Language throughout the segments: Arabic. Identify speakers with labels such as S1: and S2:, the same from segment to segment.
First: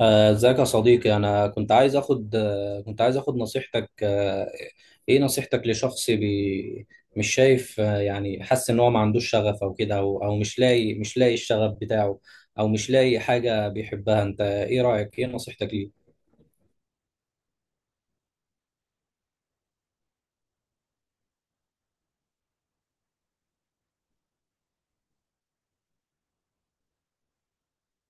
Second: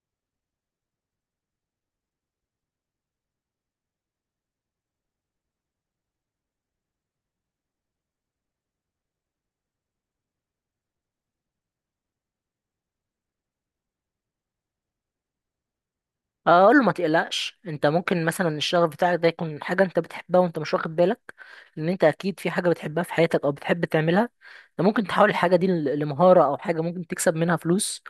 S1: ازيك يا صديقي؟ انا كنت عايز اخد نصيحتك. ايه نصيحتك لشخص مش شايف، يعني حاسس ان هو ما عندوش شغف او كده، او مش لاقي الشغف بتاعه، او مش لاقي حاجة بيحبها؟ انت ايه رأيك؟ ايه نصيحتك ليه؟
S2: اقول له ما تقلقش، انت ممكن مثلا الشغف بتاعك ده يكون حاجه انت بتحبها وانت مش واخد بالك. ان انت اكيد في حاجه بتحبها في حياتك او بتحب تعملها. انت ممكن تحول الحاجه دي لمهاره او حاجه ممكن تكسب منها فلوس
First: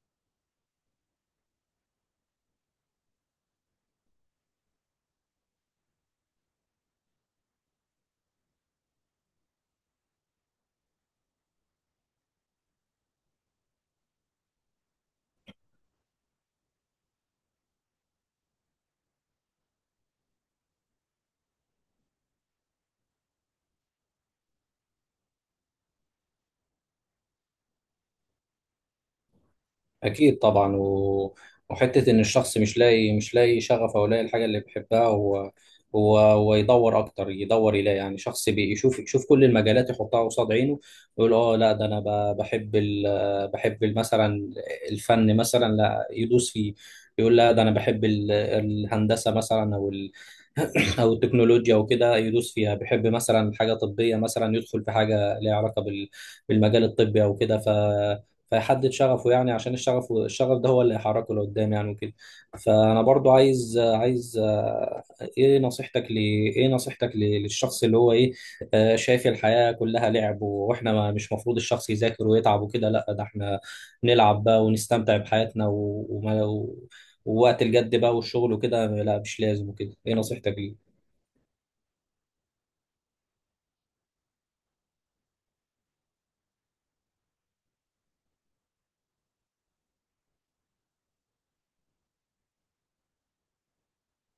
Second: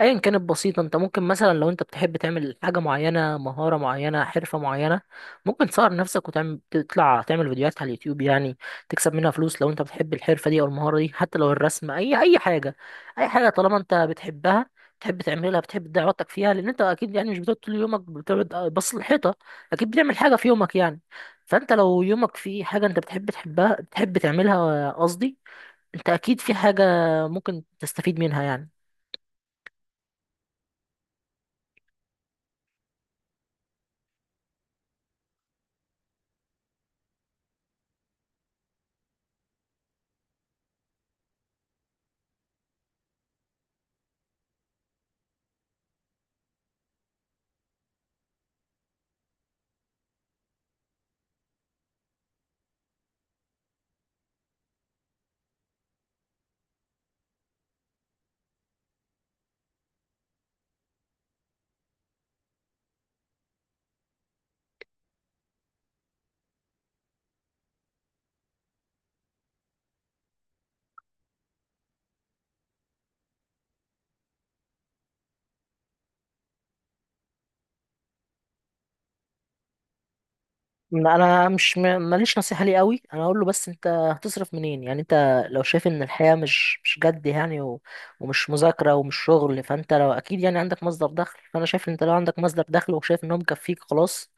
S2: ايا كانت بسيطه. انت ممكن مثلا لو انت بتحب تعمل حاجه معينه، مهاره معينه، حرفه معينه، ممكن تصور نفسك وتعمل تطلع تعمل فيديوهات على اليوتيوب يعني، تكسب منها فلوس لو انت بتحب الحرفه دي او المهاره دي، حتى لو الرسم، اي حاجه. اي حاجه طالما انت بتحبها، بتحب تعملها، بتحب تضيع وقتك فيها. لان انت اكيد يعني مش بتقعد طول يومك بتقعد بص الحيطه، اكيد بتعمل حاجه في يومك يعني. فانت لو يومك في حاجه انت بتحب تحبها بتحب تعملها، قصدي انت اكيد في حاجه ممكن تستفيد منها يعني.
S1: أكيد طبعا وحتة إن الشخص مش لاقي شغف أو لاقي الحاجة اللي بيحبها، هو يدور أكتر، يدور يلاقي، يعني شخص بيشوف، يشوف كل المجالات يحطها قصاد عينه ويقول آه لا ده أنا بحب بحب مثلا الفن مثلا، لا يدوس فيه. يقول لا ده أنا بحب الهندسة مثلا أو أو التكنولوجيا وكده، يدوس فيها. بيحب مثلا حاجة طبية مثلا، يدخل في حاجة ليها علاقة بالمجال الطبي أو كده. فيحدد شغفه يعني، عشان الشغف ده هو اللي هيحركه لقدام يعني وكده. فانا برضو عايز عايز آه، ايه نصيحتك لي ايه نصيحتك للشخص اللي هو ايه آه، شايف الحياة كلها لعب، واحنا ما مش مفروض الشخص يذاكر ويتعب وكده، لا ده احنا نلعب بقى ونستمتع بحياتنا، ووقت الجد بقى والشغل وكده لا مش لازم وكده، ايه نصيحتك ليه؟
S2: ما انا مش م- ماليش نصيحه ليه قوي، انا اقول له بس انت هتصرف منين؟ يعني انت لو شايف ان الحياه مش جد يعني، ومش مذاكره ومش شغل، فانت لو اكيد يعني عندك مصدر دخل، فانا شايف ان انت لو عندك مصدر دخل وشايف ان هو مكفيك خلاص،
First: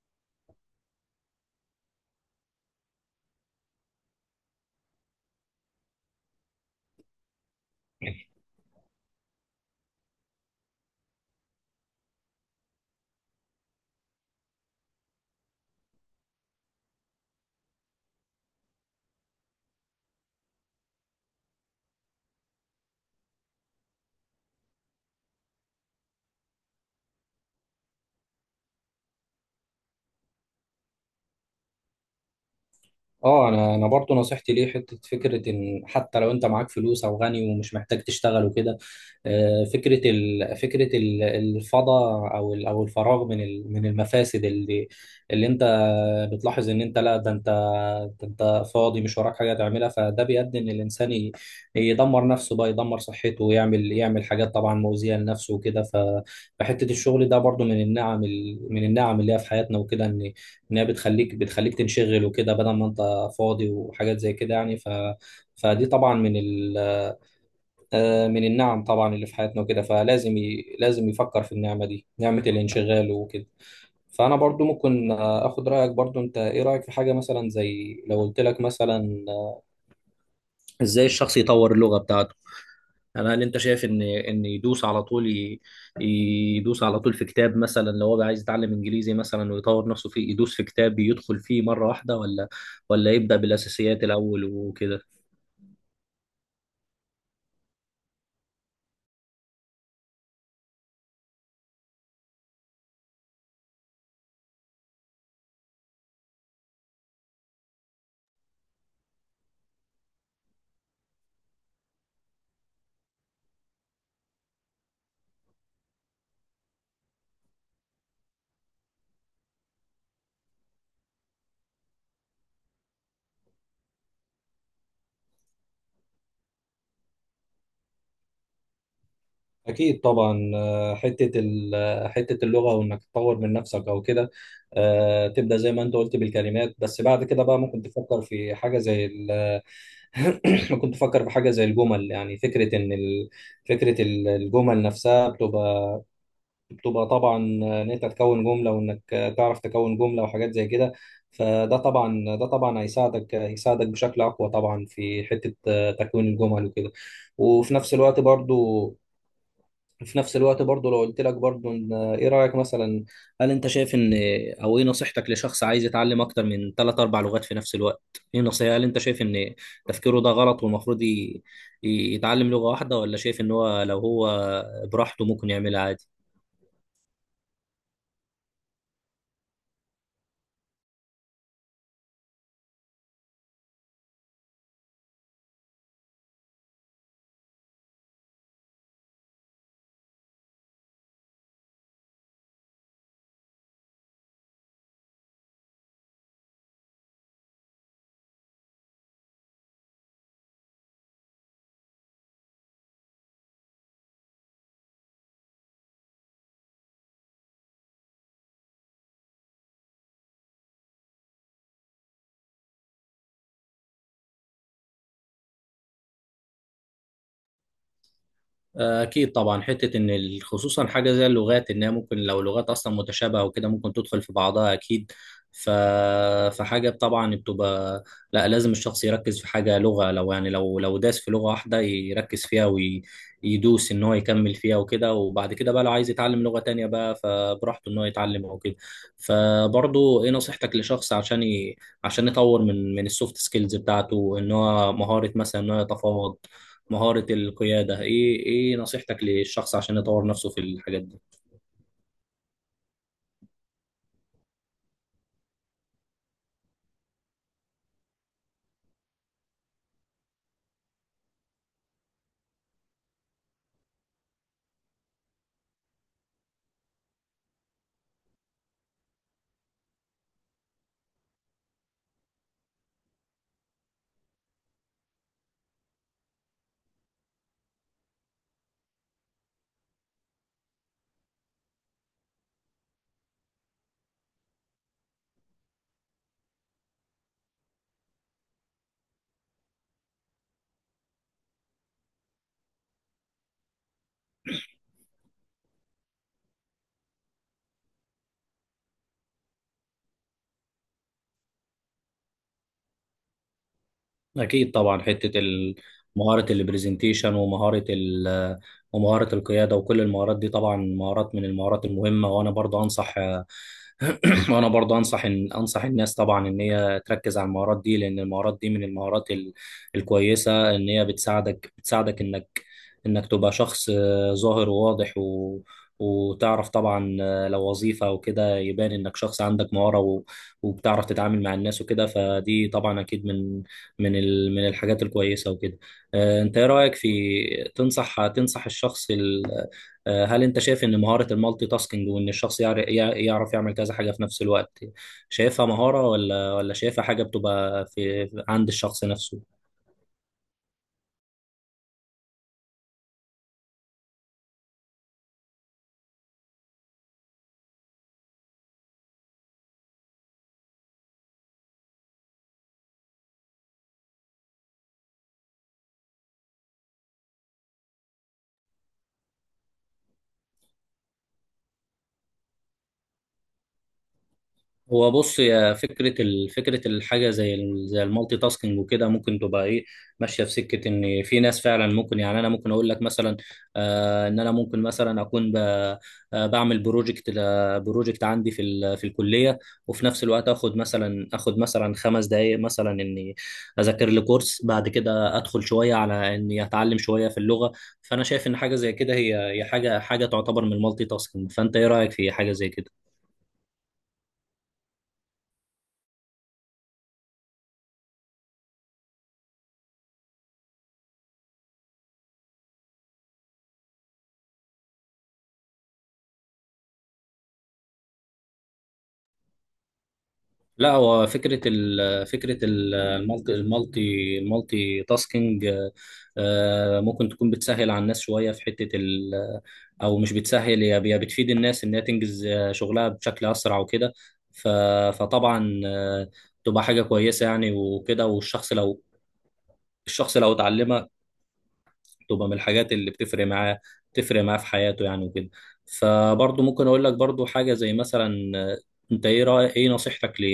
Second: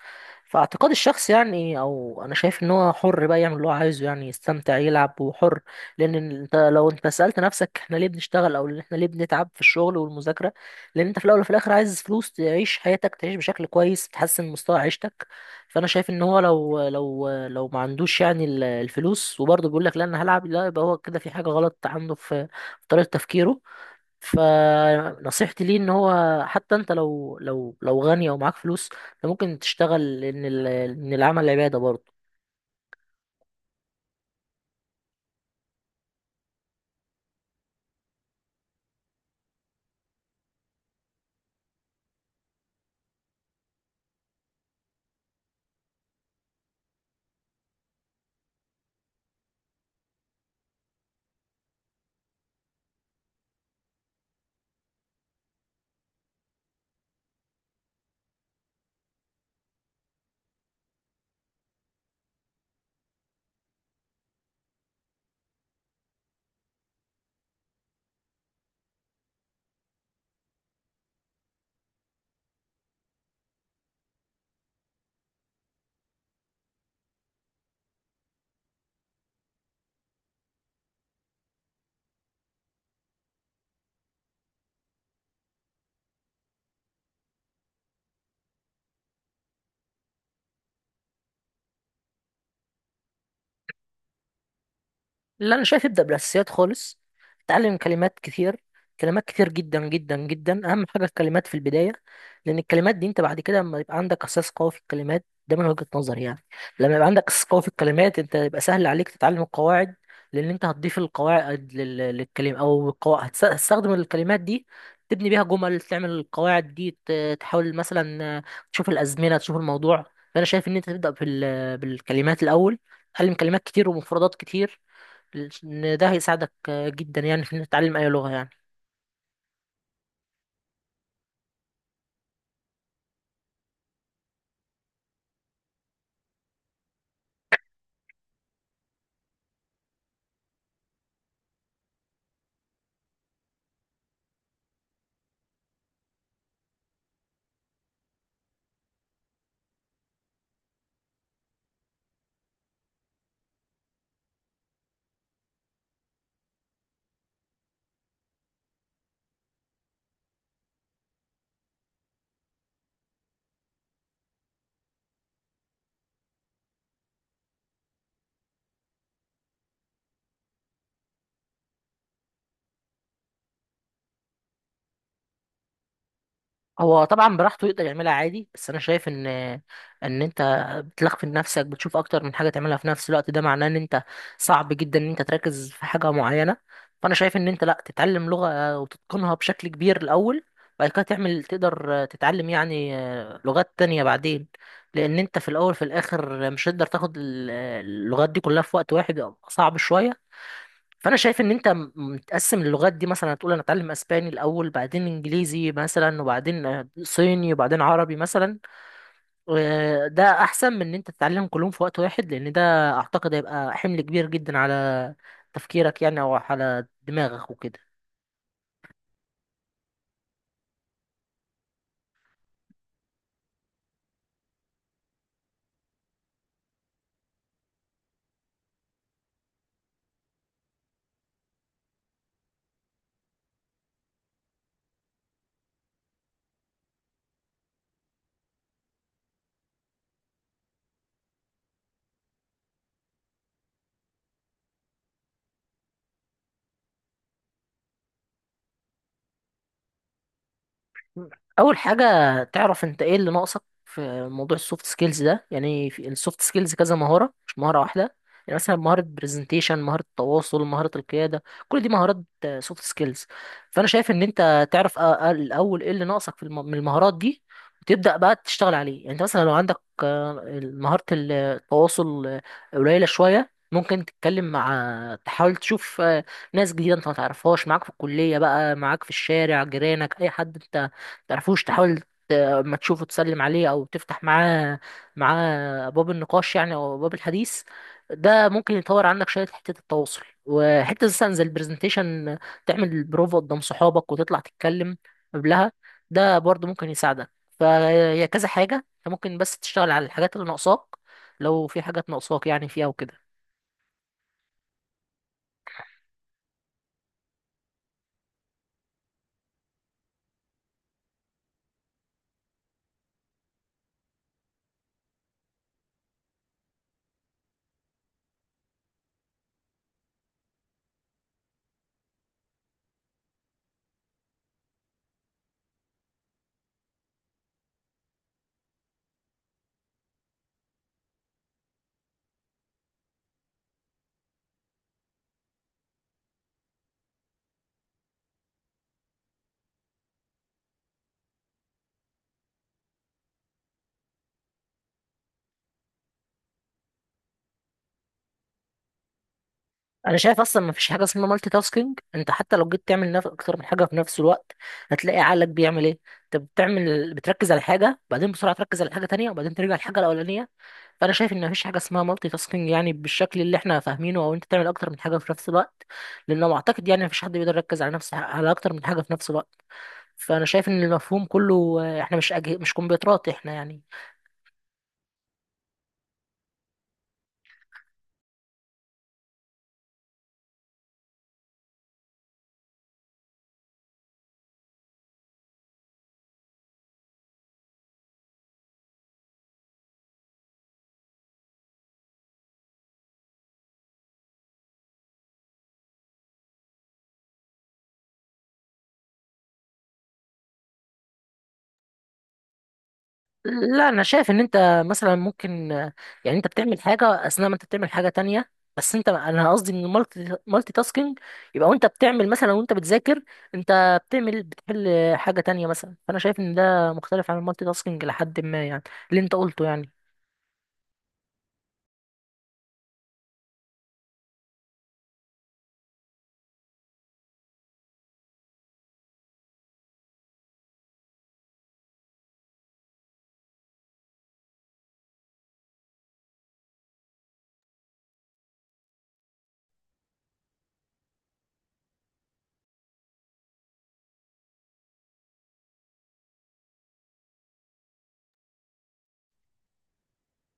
S2: فاعتقاد الشخص يعني او انا شايف ان هو حر بقى يعمل اللي هو عايزه يعني، يستمتع يلعب وحر. لان انت لو انت سالت نفسك احنا ليه بنشتغل او احنا ليه بنتعب في الشغل والمذاكره، لان انت في الاول وفي الاخر عايز فلوس تعيش حياتك، تعيش بشكل كويس، تحسن مستوى عيشتك. فانا شايف ان هو لو لو ما عندوش يعني الفلوس وبرضه بيقول لك لا انا هلعب، لا، يبقى هو كده في حاجه غلط عنده في في طريقه تفكيره. فنصيحتي ليه ان هو حتى انت لو لو غني او معاك فلوس، انت ممكن تشتغل، لان ان العمل عباده برضه.
S1: اه انا برضو نصيحتي ليه حته فكره، ان حتى لو انت معاك فلوس او غني ومش محتاج تشتغل وكده، فكره الفضاء او الفراغ من المفاسد، اللي انت بتلاحظ ان انت، لا ده انت فاضي مش وراك حاجه تعملها، فده بيؤدي ان الانسان يدمر نفسه بقى، يدمر صحته ويعمل حاجات طبعا مؤذيه لنفسه وكده. فحته الشغل ده برضو من النعم، من النعم اللي هي في حياتنا وكده، ان انها بتخليك تنشغل وكده بدل ما انت فاضي وحاجات زي كده يعني. فدي طبعا من ال... آه، من النعم طبعا اللي في حياتنا وكده، فلازم لازم يفكر في النعمة دي، نعمة الانشغال وكده. فأنا برضو ممكن أخد رأيك برضو. أنت إيه رأيك في حاجة مثلا زي لو قلت لك مثلا، إزاي الشخص يطور اللغة بتاعته؟ أنا هل أنت شايف إن يدوس على طول يدوس على طول في كتاب، مثلا لو هو عايز يتعلم إنجليزي مثلا ويطور نفسه فيه، يدوس في كتاب يدخل فيه مرة واحدة، ولا يبدأ بالأساسيات الأول وكده؟
S2: لا انا شايف ابدا بالاساسيات خالص. اتعلم كلمات كتير، كلمات كتير جدا جدا جدا، اهم حاجه الكلمات في البدايه. لان الكلمات دي انت بعد كده لما يبقى عندك اساس قوي في الكلمات، ده من وجهه نظري يعني، لما يبقى عندك اساس قوي في الكلمات انت يبقى سهل عليك تتعلم القواعد، لان انت هتضيف القواعد للكلمه، او القواعد هتستخدم الكلمات دي تبني بيها جمل، تعمل القواعد دي، تحاول مثلا تشوف الازمنه، تشوف الموضوع. فانا شايف ان انت تبدا بالكلمات الاول. تعلم كلمات كتير ومفردات كتير، ان ده هيساعدك جدا يعني في انك تتعلم اي لغه يعني.
S1: أكيد طبعا. حتة ال- آه، حتة اللغة، وإنك تطور من نفسك أو كده. تبدأ زي ما أنت قلت بالكلمات، بس بعد كده بقى ممكن تفكر في حاجة زي ممكن تفكر في حاجة زي الجمل. يعني فكرة إن ال... فكرة ال- الجمل نفسها بتبقى طبعا، إن أنت تكون جملة، وإنك تعرف تكون جملة وحاجات زي كده. فده طبعا، ده طبعا هيساعدك بشكل أقوى طبعا في حتة تكوين الجمل وكده. وفي نفس الوقت برضو في نفس الوقت برضه لو قلت لك برضه ايه رأيك مثلا؟ هل انت شايف، ان او ايه نصيحتك لشخص عايز يتعلم اكتر من ثلاث اربع لغات في نفس الوقت؟ ايه نصيحة؟ هل انت شايف ان تفكيره ده غلط، والمفروض يتعلم لغة واحدة، ولا شايف ان هو لو هو براحته ممكن يعملها عادي؟
S2: هو طبعا براحته يقدر يعملها عادي، بس انا شايف ان ان انت بتلخفن نفسك، بتشوف اكتر من حاجه تعملها في نفس الوقت، ده معناه ان انت صعب جدا ان انت تركز في حاجه معينه. فانا شايف ان انت لا، تتعلم لغه وتتقنها بشكل كبير الاول، بعد كده تعمل تقدر تتعلم يعني لغات تانية بعدين. لان انت في الاول في الاخر مش هتقدر تاخد اللغات دي كلها في وقت واحد، صعب شويه. فانا شايف ان انت متقسم اللغات دي، مثلا هتقول انا اتعلم اسباني الاول، بعدين انجليزي مثلا، وبعدين صيني، وبعدين عربي مثلا. ده احسن من ان انت تتعلم كلهم في وقت واحد، لان ده اعتقد هيبقى حمل كبير جدا على تفكيرك يعني او على دماغك وكده.
S1: أكيد طبعا. حتة إن خصوصا حاجة زي اللغات، إنها ممكن لو لغات أصلا متشابهة وكده ممكن تدخل في بعضها أكيد. ف... فحاجة طبعا بتبقى، لا لازم الشخص يركز في حاجة لغة، لو يعني لو داس في لغة واحدة يركز فيها، ويدوس إن هو يكمل فيها وكده، وبعد كده بقى لو عايز يتعلم لغة تانية بقى فبراحته إن هو يتعلم أو كده. فبرضه إيه نصيحتك لشخص عشان عشان يطور من السوفت سكيلز بتاعته، إن هو مهارة مثلا إن هو يتفاوض، مهارة القيادة، ايه نصيحتك للشخص عشان يطور نفسه في الحاجات دي؟
S2: اول حاجه تعرف انت ايه اللي ناقصك في موضوع السوفت سكيلز ده. يعني في السوفت سكيلز كذا مهاره، مش مهاره واحده. يعني مثلا مهاره برزنتيشن، مهاره التواصل، مهاره القياده، كل دي مهارات سوفت سكيلز. فانا شايف ان انت تعرف الاول ايه اللي ناقصك في من المهارات دي، وتبدا بقى تشتغل عليه. يعني انت مثلا لو عندك مهاره التواصل قليله شويه، ممكن تتكلم مع، تحاول تشوف ناس جديده انت ما تعرفهاش، معاك في الكليه بقى، معاك في الشارع، جيرانك، اي حد انت تعرفوش تحاول اما تشوفه تسلم عليه او تفتح معاه باب النقاش يعني او باب الحديث. ده ممكن يطور عندك شويه حته التواصل. وحته مثلا زي البرزنتيشن، تعمل بروفا قدام صحابك وتطلع تتكلم قبلها، ده برضه ممكن يساعدك. فهي كذا حاجه انت ممكن بس تشتغل على الحاجات اللي ناقصاك، لو في حاجات ناقصاك يعني فيها وكده.
S1: أكيد طبعا. حتة مهارة البرزنتيشن، ومهارة القيادة، وكل المهارات دي طبعا مهارات من المهارات المهمة. وأنا برضه أنصح وأنا برضه أنصح إن أنصح الناس طبعا إن هي تركز على المهارات دي، لأن المهارات دي من المهارات الكويسة، إن هي بتساعدك إنك تبقى شخص ظاهر وواضح، وتعرف طبعا، لو وظيفة أو كده يبان إنك شخص عندك مهارة، وبتعرف تتعامل مع الناس وكده. فدي طبعا أكيد من الحاجات الكويسه وكده. انت ايه رايك في، تنصح الشخص هل انت شايف ان مهاره المالتي تاسكينج، وان الشخص يعرف يعمل كذا حاجه في نفس الوقت، شايفها مهاره ولا شايفها حاجه بتبقى في عند الشخص نفسه؟
S2: انا شايف اصلا ما فيش حاجه اسمها مالتي تاسكينج. انت حتى لو جيت تعمل اكتر من حاجه في نفس الوقت هتلاقي عقلك بيعمل ايه؟ انت بتعمل، بتركز على حاجه بعدين بسرعه تركز على حاجه تانية وبعدين ترجع للحاجه الاولانيه. فانا شايف ان ما فيش حاجه اسمها مالتي تاسكينج يعني بالشكل اللي احنا فاهمينه، او انت تعمل اكتر من حاجه في نفس الوقت. لانه اعتقد يعني ما فيش حد بيقدر يركز على نفس على اكتر من حاجه في نفس الوقت. فانا شايف ان المفهوم كله، احنا مش كمبيوترات احنا يعني.
S1: هو بص، يا فكرة الحاجة زي زي المالتي تاسكينج وكده، ممكن تبقى ايه، ماشية في سكة، ان في ناس فعلا ممكن، يعني انا ممكن اقول لك مثلا ان انا ممكن مثلا اكون بعمل بروجكت عندي في الكلية، وفي نفس الوقت اخد مثلا 5 دقايق مثلا اني اذاكر لي كورس، بعد كده ادخل شوية على اني اتعلم شوية في اللغة. فانا شايف ان حاجة زي كده، هي حاجة تعتبر من المالتي تاسكينج، فانت ايه رأيك في حاجة زي كده؟
S2: لا انا شايف ان انت مثلا ممكن يعني انت بتعمل حاجه اثناء ما انت بتعمل حاجه تانية، بس انت انا قصدي ان المالتي تاسكينج يبقى وانت بتعمل مثلا، وانت بتذاكر انت بتعمل، بتحل حاجه تانية مثلا. فانا شايف ان ده مختلف عن المالتي تاسكينج لحد ما يعني اللي انت قلته يعني.
S1: لا، هو فكرة المالتي تاسكينج ممكن تكون بتسهل على الناس شوية في حتة أو مش بتسهل، هي بتفيد الناس إنها تنجز شغلها بشكل أسرع وكده. ف- فطبعا تبقى حاجة كويسة يعني وكده. والشخص لو، الشخص لو اتعلمها تبقى من الحاجات اللي بتفرق معاه، بتفرق معاه في حياته يعني وكده. فبرضه ممكن اقول لك برضه حاجه زي مثلا، انت ايه رأي ايه نصيحتك ل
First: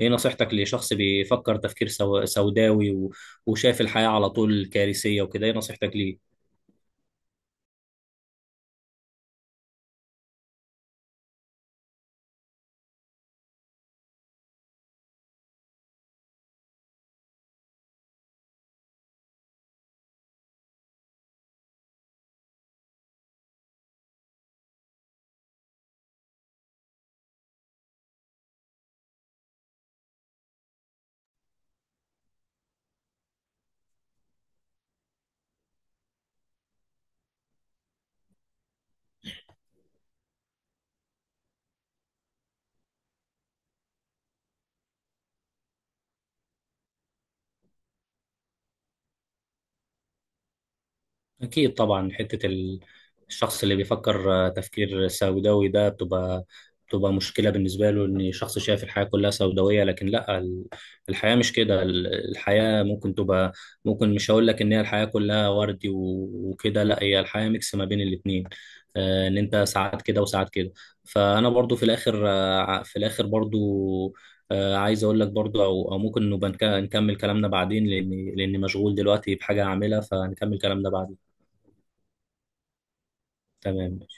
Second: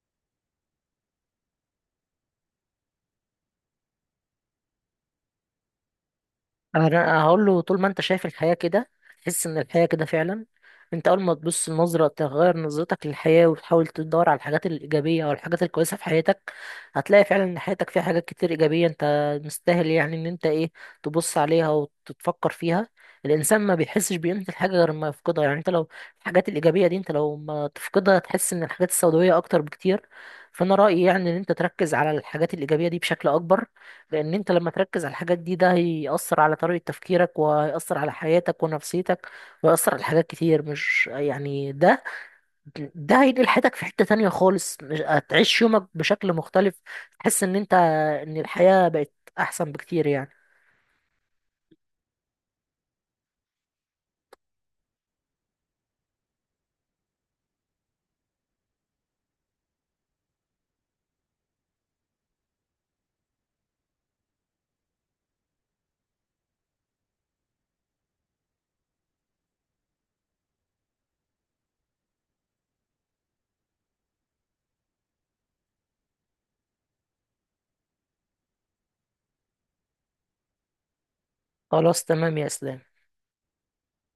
S1: ايه نصيحتك لشخص بيفكر تفكير سوداوي، وشايف الحياه على طول كارثيه وكده، ايه نصيحتك ليه؟
S2: انا هقول له طول ما انت شايف الحياة كده، تحس ان الحياة كده فعلا. انت اول ما تبص، النظرة، تغير نظرتك للحياة وتحاول تدور على الحاجات الإيجابية او الحاجات الكويسة في حياتك، هتلاقي فعلا ان حياتك فيها حاجات كتير إيجابية، انت مستاهل يعني ان انت ايه، تبص عليها وتتفكر فيها. الانسان ما بيحسش بقيمة الحاجة غير ما يفقدها. يعني انت لو الحاجات الإيجابية دي انت لو ما تفقدها، تحس ان الحاجات السوداوية اكتر بكتير. فانا رأيي يعني ان انت تركز على الحاجات الإيجابية دي بشكل اكبر. لان انت لما تركز على الحاجات دي، ده هيأثر على طريقة تفكيرك، وهيأثر على حياتك ونفسيتك، وهيأثر على حاجات كتير. مش يعني ده، ده هينقل حياتك في حتة تانية خالص. مش هتعيش يومك بشكل مختلف، تحس ان انت ان الحياة بقت احسن بكتير يعني.
S1: أكيد طبعا. حتة الشخص اللي بيفكر تفكير سوداوي ده بتبقى مشكلة بالنسبة له، إن شخص شايف الحياة كلها سوداوية، لكن لا الحياة مش كده. الحياة ممكن تبقى، ممكن مش هقول لك إن هي الحياة كلها وردي وكده، لا هي الحياة ميكس ما بين الاتنين، إن أنت ساعات كده وساعات كده. فأنا برضو في الآخر، في الآخر برضو عايز أقول لك برضو، أو ممكن نبقى نكمل كلامنا بعدين، لأني مشغول دلوقتي بحاجة أعملها، فنكمل كلامنا بعدين.
S2: خلاص، تمام يا اسلام.
S1: تمام.